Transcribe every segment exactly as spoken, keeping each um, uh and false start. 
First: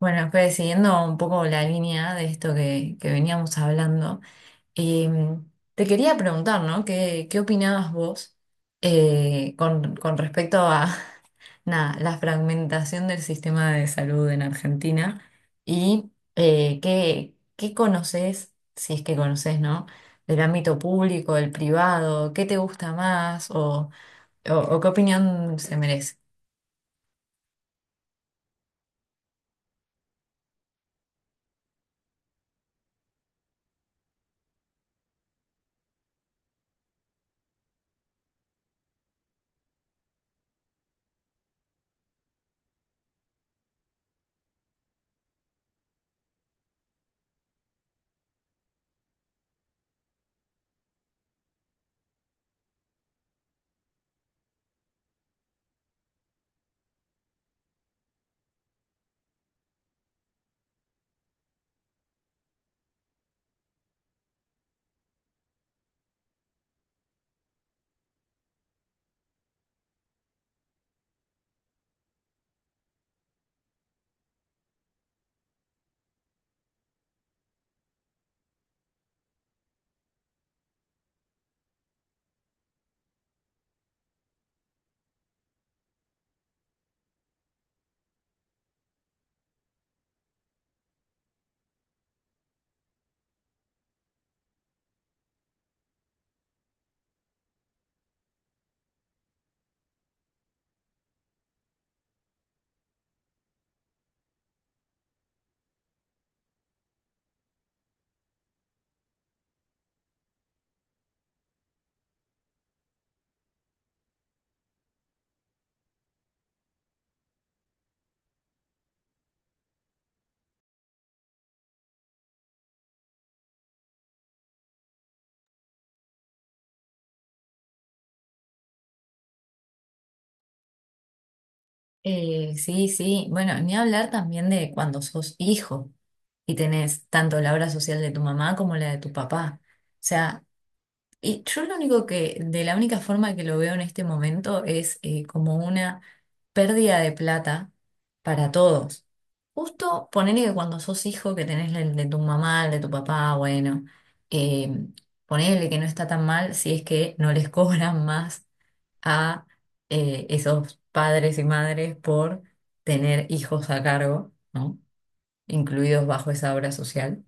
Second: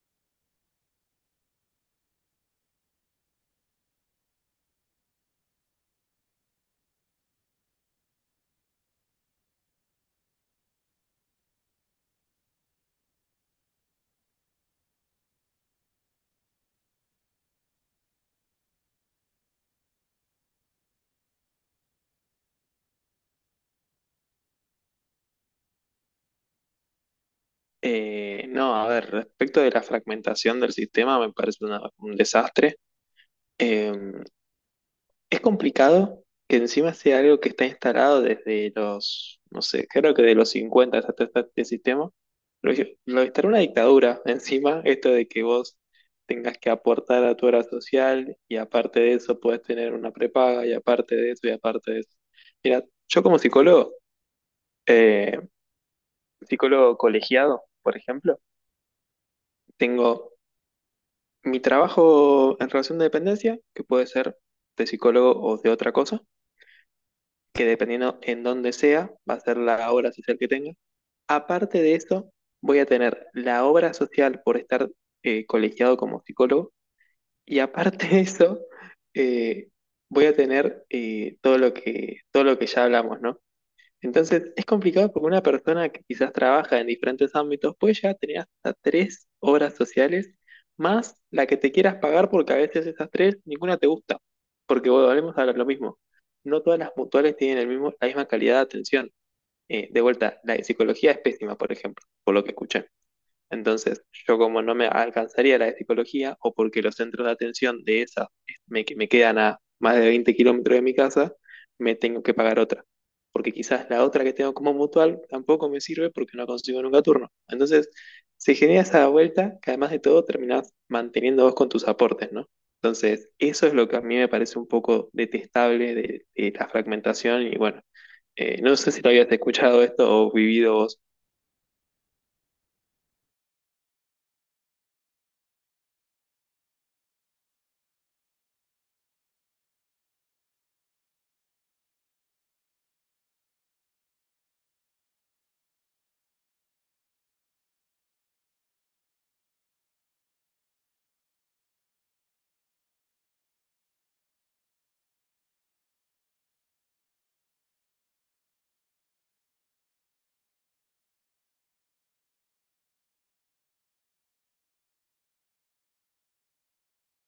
Bueno, pues siguiendo un poco la línea de esto que, que veníamos hablando, em, te quería preguntar, ¿no? ¿Qué, qué opinabas vos eh, con, con respecto a nada, la fragmentación del sistema de salud en Argentina y eh, qué, qué conoces, si es que conoces, ¿no? Del ámbito público, del privado, ¿qué te gusta más o, o o qué opinión se merece? Eh, no, a ver, respecto de la fragmentación del sistema, me parece una- un desastre. Eh, es complicado que encima sea algo que está instalado desde los, no sé, creo que de los cincuenta hasta este, este sistema. Lo, lo instaló una dictadura encima, esto de que vos tengas que aportar a tu hora social y aparte de eso puedes tener una prepaga y aparte de eso y aparte de eso. Mira, yo como psicólogo, eh, psicólogo colegiado, por ejemplo, tengo. Mi trabajo en relación de dependencia, que puede ser de psicólogo o de otra cosa, que dependiendo en dónde sea, va a ser la obra social que tenga. Aparte de eso, voy a tener la obra social por estar eh, colegiado como psicólogo, y aparte de eso, eh, voy a tener eh, todo lo que, todo lo que ya hablamos, ¿no? Entonces es complicado porque una persona que quizás trabaja en diferentes ámbitos puede llegar a tener hasta tres obras sociales, más la que te quieras pagar porque a veces esas tres ninguna te gusta. Porque bueno, volvemos a lo mismo. No todas las mutuales tienen el mismo, la misma calidad de atención. Eh, de vuelta, la de psicología es pésima, por ejemplo, por lo que escuché. Entonces, yo, como no me alcanzaría la de psicología, o porque los centros de atención de esa me, que- me quedan a más de veinte kilómetros de mi casa, me tengo que pagar otra. Porque quizás la otra que tengo como mutual tampoco me sirve porque no consigo nunca turno. Entonces, se genera esa vuelta que, además de todo, terminás manteniendo vos con tus aportes, ¿no? Entonces, eso es lo que a mí me parece un poco detestable de, de, la fragmentación y bueno, eh, no sé si lo habías escuchado esto o vivido vos. Eh, sí, sí. Bueno, ni hablar también de cuando sos hijo y tenés tanto la obra social de tu mamá como la de tu papá. O sea, y yo lo único que, de la única forma que lo veo en este momento es eh, como una pérdida de plata para todos. Justo ponele que cuando sos hijo que tenés el de tu mamá, el de tu papá, bueno, eh, ponele que no está tan mal si es que no les cobran más a eh, esos padres y madres por tener hijos a cargo, ¿no? Incluidos bajo esa obra social.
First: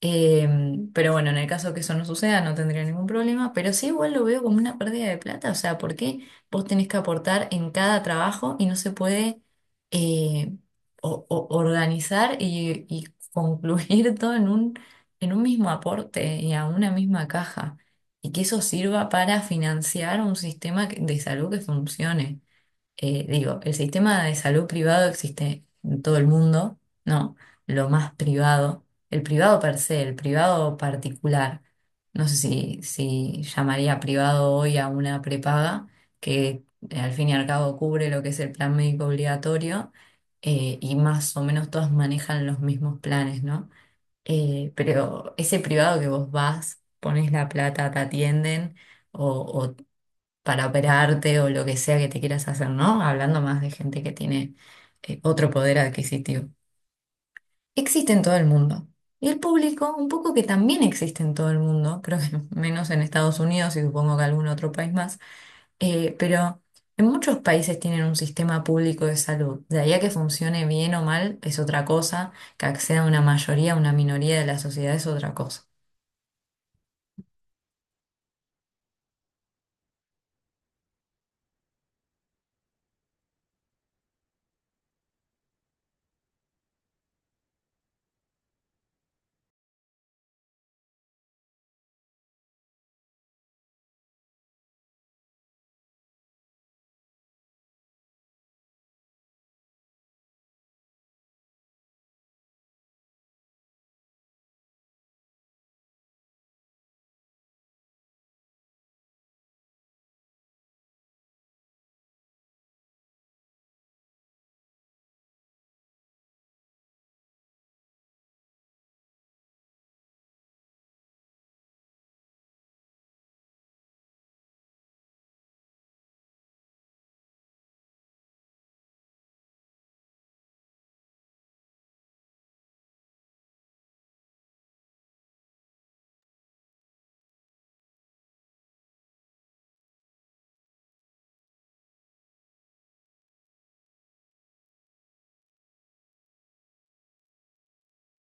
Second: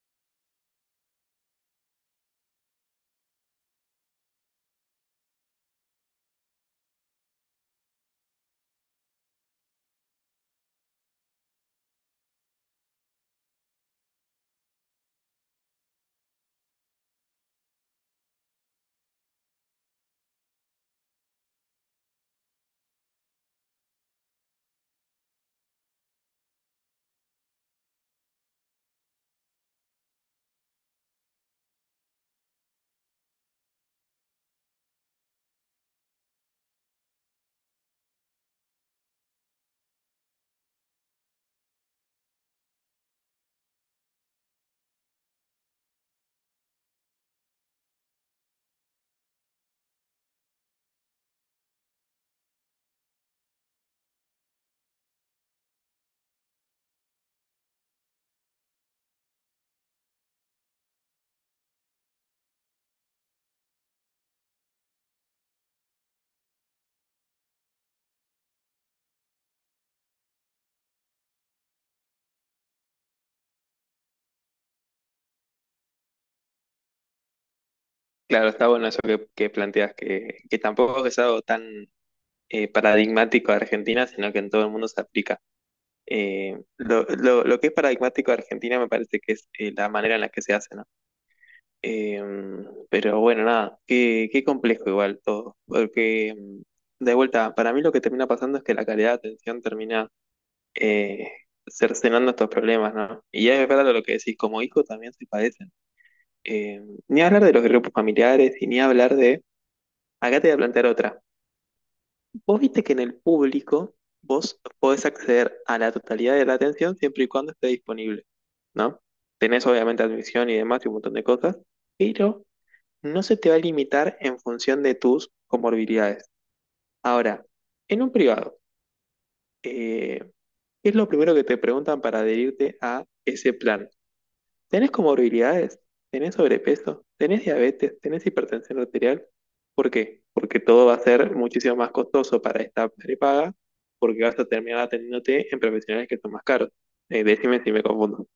Eh, pero bueno, en el caso que eso no suceda, no tendría ningún problema, pero sí igual lo veo como una pérdida de plata, o sea, ¿por qué vos tenés que aportar en cada trabajo y no se puede eh, o- o- organizar y, y concluir todo en un, en un mismo aporte y a una misma caja? Y que eso sirva para financiar un sistema que- de salud que funcione. Eh, digo, el sistema de salud privado existe en todo el mundo, ¿no? Lo más privado, el privado per se, el privado particular. No sé si, si llamaría privado hoy a una prepaga que eh, al fin y al cabo cubre lo que es el plan médico obligatorio. Eh, y más o menos todas manejan los mismos planes, ¿no? Eh, pero ese privado que vos vas, pones la plata, te atienden o para operarte o lo que sea que te quieras hacer, ¿no? Hablando más de gente que tiene eh, otro poder adquisitivo. Existe en todo el mundo. Y el público, un poco que también existe en todo el mundo, creo que menos en Estados Unidos y supongo que algún otro país más, eh, pero en muchos países tienen un sistema público de salud. De ahí a que funcione bien o mal es otra cosa, que acceda a una mayoría, a una minoría de la sociedad es otra cosa. Claro, está bueno eso que, que planteas, que, que tampoco es algo tan eh, paradigmático de Argentina, sino que en todo el mundo se aplica. Eh, lo, lo- lo que es paradigmático de Argentina me parece que es eh, la manera en la que se hace, ¿no? Eh, pero bueno, nada, qué, qué complejo igual todo, porque mm, de vuelta, para mí lo que termina pasando es que la calidad de atención termina eh, cercenando estos problemas, ¿no? Y es verdad lo que decís, como hijo también se padecen. Eh, ni hablar de los grupos familiares y ni hablar de. Acá te voy a plantear otra. Vos viste que en el público vos podés acceder a la totalidad de la atención siempre y cuando esté disponible, ¿no? Tenés obviamente admisión y demás y un montón de cosas, pero no se te va a limitar en función de tus comorbilidades. Ahora, en un privado, eh, ¿qué es lo primero que te preguntan para adherirte a ese plan? Tenés comorbilidades, tenés sobrepeso, tenés diabetes, tenés hipertensión arterial. ¿Por qué? Porque todo va a ser muchísimo más costoso para esta prepaga, porque vas a terminar atendiéndote en profesionales que son más caros. Eh, decime si me confundo.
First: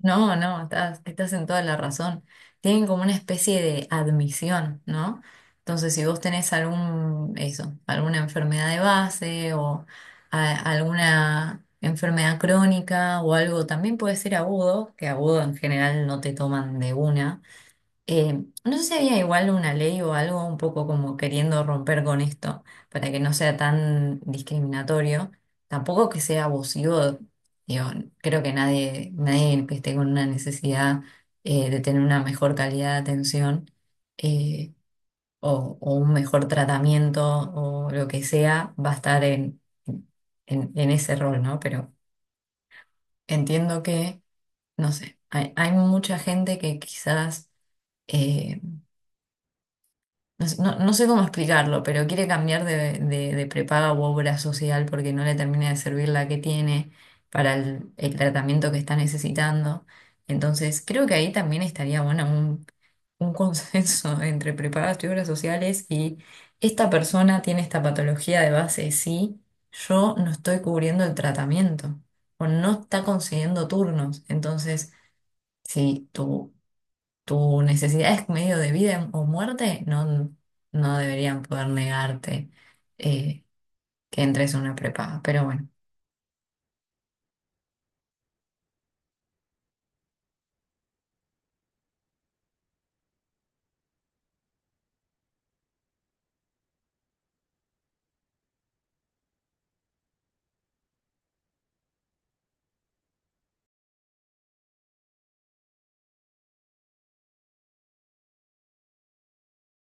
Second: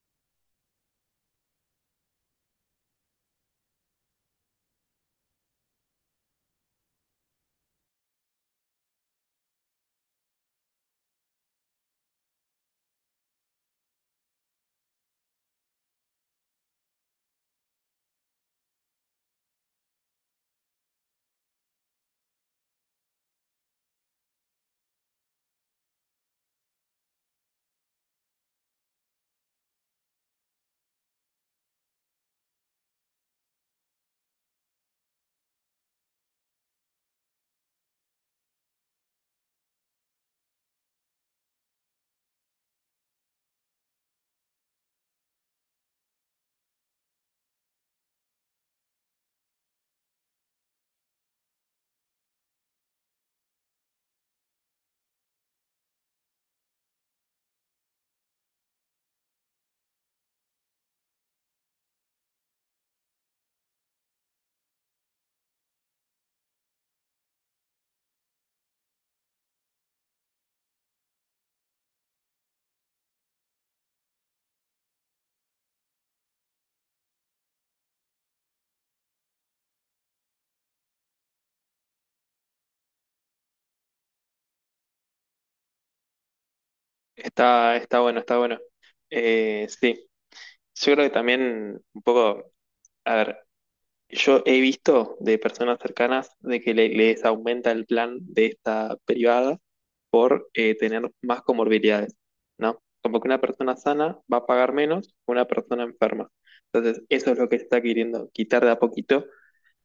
No, no, estás, estás en toda la razón. Tienen como una especie de admisión, ¿no? Entonces, si vos tenés algún, eso, alguna enfermedad de base o a- alguna enfermedad crónica o algo, también puede ser agudo, que agudo en general no te toman de una. Eh, no sé si había igual una ley o algo un poco como queriendo romper con esto para que no sea tan discriminatorio, tampoco que sea abusivo. Digo, creo que nadie, nadie que esté con una necesidad eh, de tener una mejor calidad de atención eh, o, o un mejor tratamiento o lo que sea va a estar en, en, en ese rol, ¿no? Pero entiendo que, no sé, hay, hay mucha gente que quizás eh, No, sé no- no sé cómo explicarlo, pero quiere cambiar de, de- de prepaga u obra social porque no le termina de servir la que tiene para el, el tratamiento que está necesitando. Entonces, creo que ahí también estaría bueno un, un consenso entre prepagas y obras sociales y esta persona tiene esta patología de base, sí, yo no estoy cubriendo el tratamiento o no está consiguiendo turnos. Entonces, si tu tu necesidad es medio de vida o muerte, no, no deberían poder negarte eh, que entres a una prepaga. Pero bueno, Está, está bueno, está bueno. Eh, sí, yo creo que también un poco, a ver, yo he visto de personas cercanas de que le- les aumenta el plan de esta privada por eh, tener más comorbilidades, ¿no? Como que una persona sana va a pagar menos que una persona enferma. Entonces, eso es lo que se está queriendo quitar de a poquito.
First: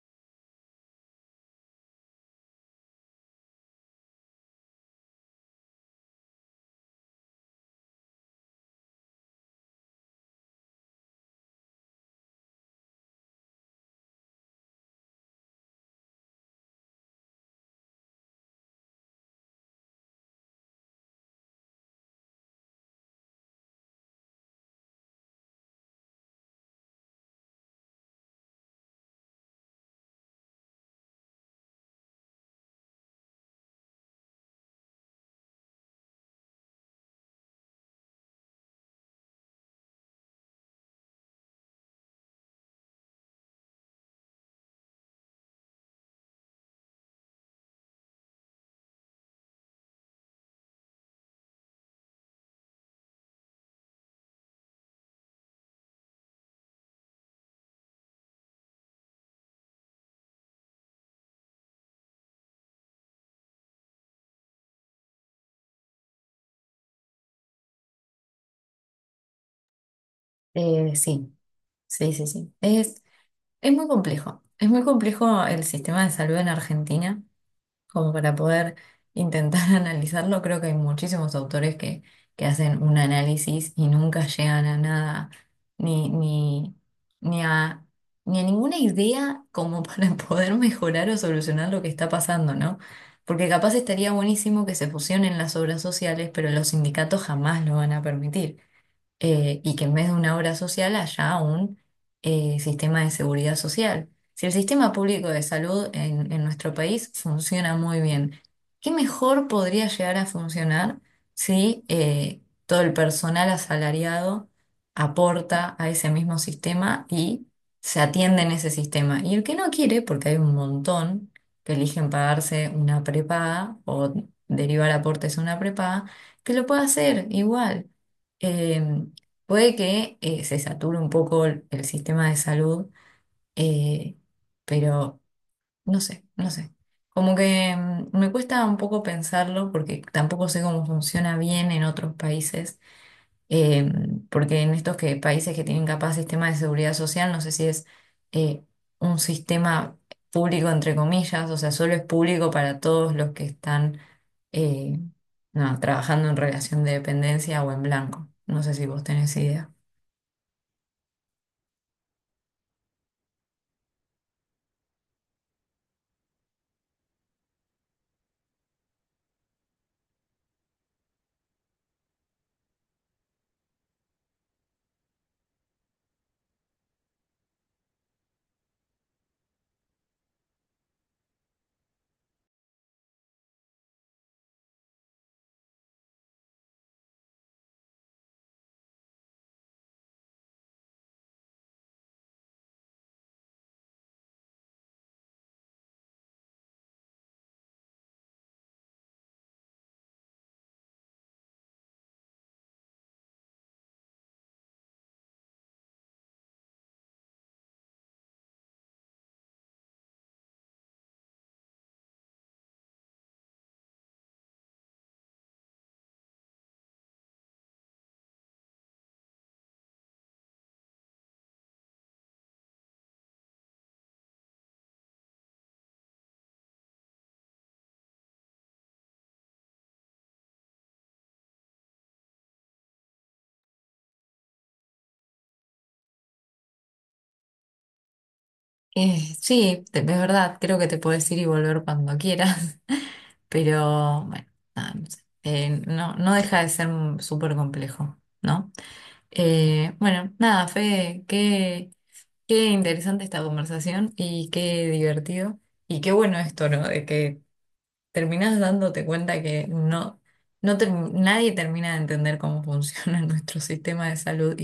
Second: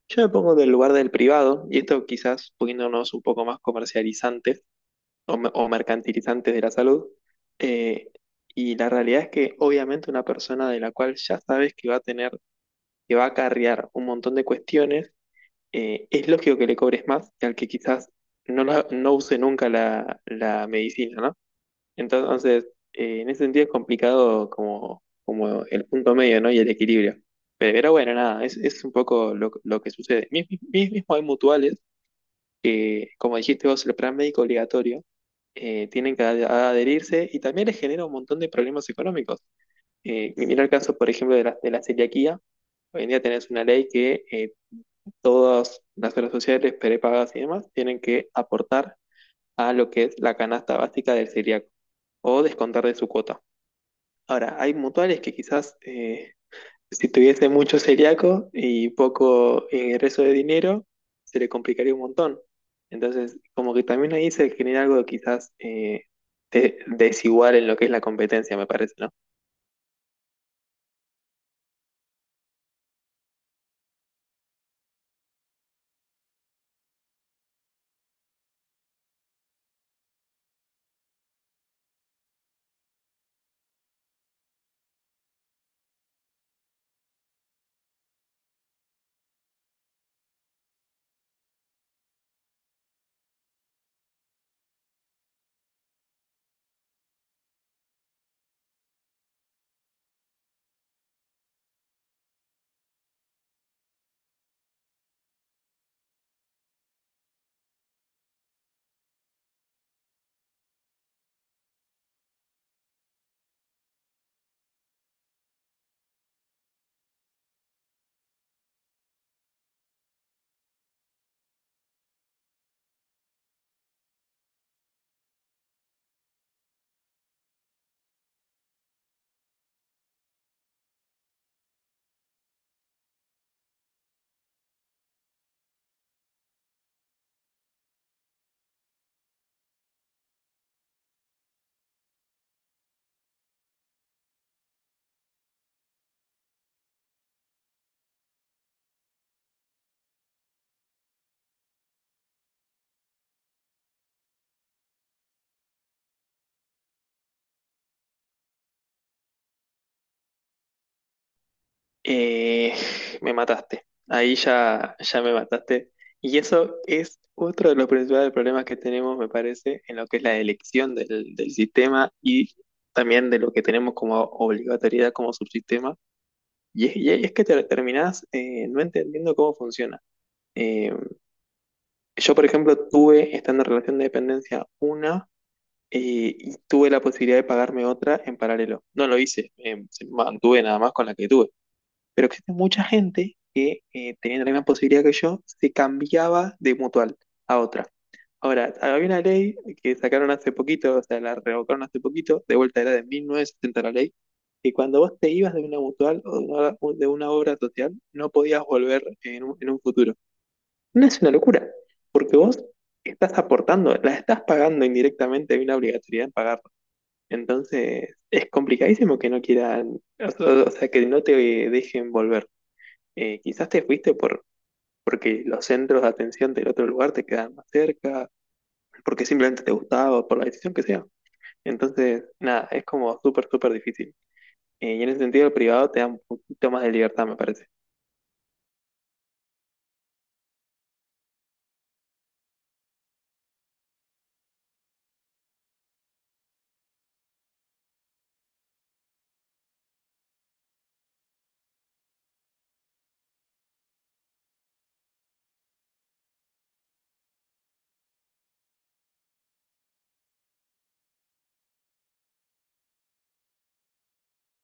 Yo me pongo del lugar del privado, y esto quizás poniéndonos un poco más comercializantes o, me- o mercantilizantes de la salud. eh, y la realidad es que obviamente una persona de la cual ya sabes que va a tener, que va a acarrear un montón de cuestiones, eh, es lógico que le cobres más que al que quizás no, la- no use nunca la, la medicina, ¿no? Entonces, eh, en ese sentido es complicado como, como, el punto medio, ¿no? Y el equilibrio. Pero bueno, nada, es, es, un poco lo, lo que sucede. Mis- mis- Mismo hay mutuales que, como dijiste vos, el plan médico obligatorio, eh, tienen que ad- adherirse, y también les genera un montón de problemas económicos. Eh, mira el caso, por ejemplo, de la, de la celiaquía. Hoy en día tenés una ley que eh, todas las obras sociales, prepagas y demás, tienen que aportar a lo que es la canasta básica del celíaco, o descontar de su cuota. Ahora, hay mutuales que quizás eh, si tuviese mucho celíaco y poco ingreso de dinero, se le complicaría un montón. Entonces, como que también ahí se genera algo quizás eh, de- desigual en lo que es la competencia, me parece, ¿no? eh, sí, sí, sí, sí. Es, es muy complejo. Es muy complejo el sistema de salud en Argentina, como para poder intentar analizarlo. Creo que hay muchísimos autores que, que hacen un análisis y nunca llegan a nada, ni, ni, ni a, ni a ninguna idea como para poder mejorar o solucionar lo que está pasando, ¿no? Porque capaz estaría buenísimo que se fusionen las obras sociales, pero los sindicatos jamás lo van a permitir eh, y que en vez de una obra social haya un eh, sistema de seguridad social. Si el sistema público de salud en, en nuestro país funciona muy bien, ¿qué mejor podría llegar a funcionar si eh, todo el personal asalariado aporta a ese mismo sistema y se atiende en ese sistema? Y el que no quiere, porque hay un montón que eligen pagarse una prepaga o derivar aportes a una prepaga, que lo pueda hacer igual. Em, Puede que eh, se sature un poco el, el sistema de salud, eh, pero no sé, no sé. Como que mm, me cuesta un poco pensarlo porque tampoco sé cómo funciona bien en otros países, eh, porque en estos que, países que tienen capaz sistema de seguridad social, no sé si es eh, un sistema público entre comillas, o sea, solo es público para todos los que están eh, no, trabajando en relación de dependencia o en blanco. No sé si vos tenés idea. Eh, me mataste. Ahí ya, ya me mataste. Y eso es otro de los principales problemas que tenemos, me parece, en lo que es la elección del, del sistema, y también de lo que tenemos como obligatoriedad como subsistema. Y es, y es que te terminás eh, no entendiendo cómo funciona. Eh, yo, por ejemplo, tuve, estando en relación de dependencia, una eh, y tuve la posibilidad de pagarme otra en paralelo. No lo hice, eh, mantuve nada más con la que tuve. Pero existe mucha gente que, eh, teniendo la misma posibilidad que yo, se cambiaba de mutual a otra. Ahora, había una ley que sacaron hace poquito, o sea, la revocaron hace poquito, de vuelta era de mil novecientos setenta la ley, que cuando vos te ibas de una mutual o de una, de una obra social, no podías volver en un, en un, futuro. No es una locura, porque vos estás aportando, la estás pagando indirectamente, hay una obligatoriedad en pagarlo. Entonces, es complicadísimo que no quieran, o o sea, que no te dejen volver. Eh, quizás te fuiste por, porque los centros de atención del otro lugar te quedan más cerca, porque simplemente te gustaba, o por la decisión que sea. Entonces, nada, es como súper, súper difícil. Eh, y en ese sentido, el privado te da un poquito más de libertad, me parece. Eh, sí, te- es verdad, creo que te puedes ir y volver cuando quieras, pero bueno, nada, no sé. Eh, no, no deja de ser un- súper complejo, ¿no? Eh, bueno, nada, Fede, qué, qué interesante esta conversación y qué divertido y qué bueno esto, ¿no? De que terminás dándote cuenta que no, no ter- nadie termina de entender cómo funciona nuestro sistema de salud.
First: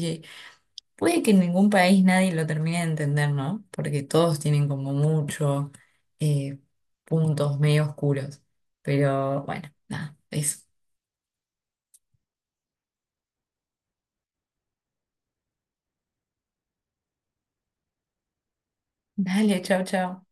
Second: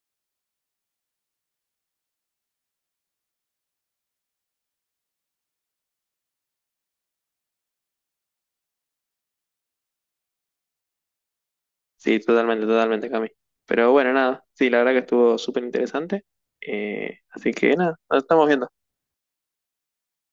Puede que en ningún país nadie lo termine de entender, ¿no? Porque todos tienen como muchos puntos medio oscuros. Pero bueno, nada, eso. Sí, totalmente, totalmente, Cami. Pero bueno, nada, sí, la verdad que estuvo súper interesante. Eh, así que nada, nos estamos viendo. Dale, chao, chao.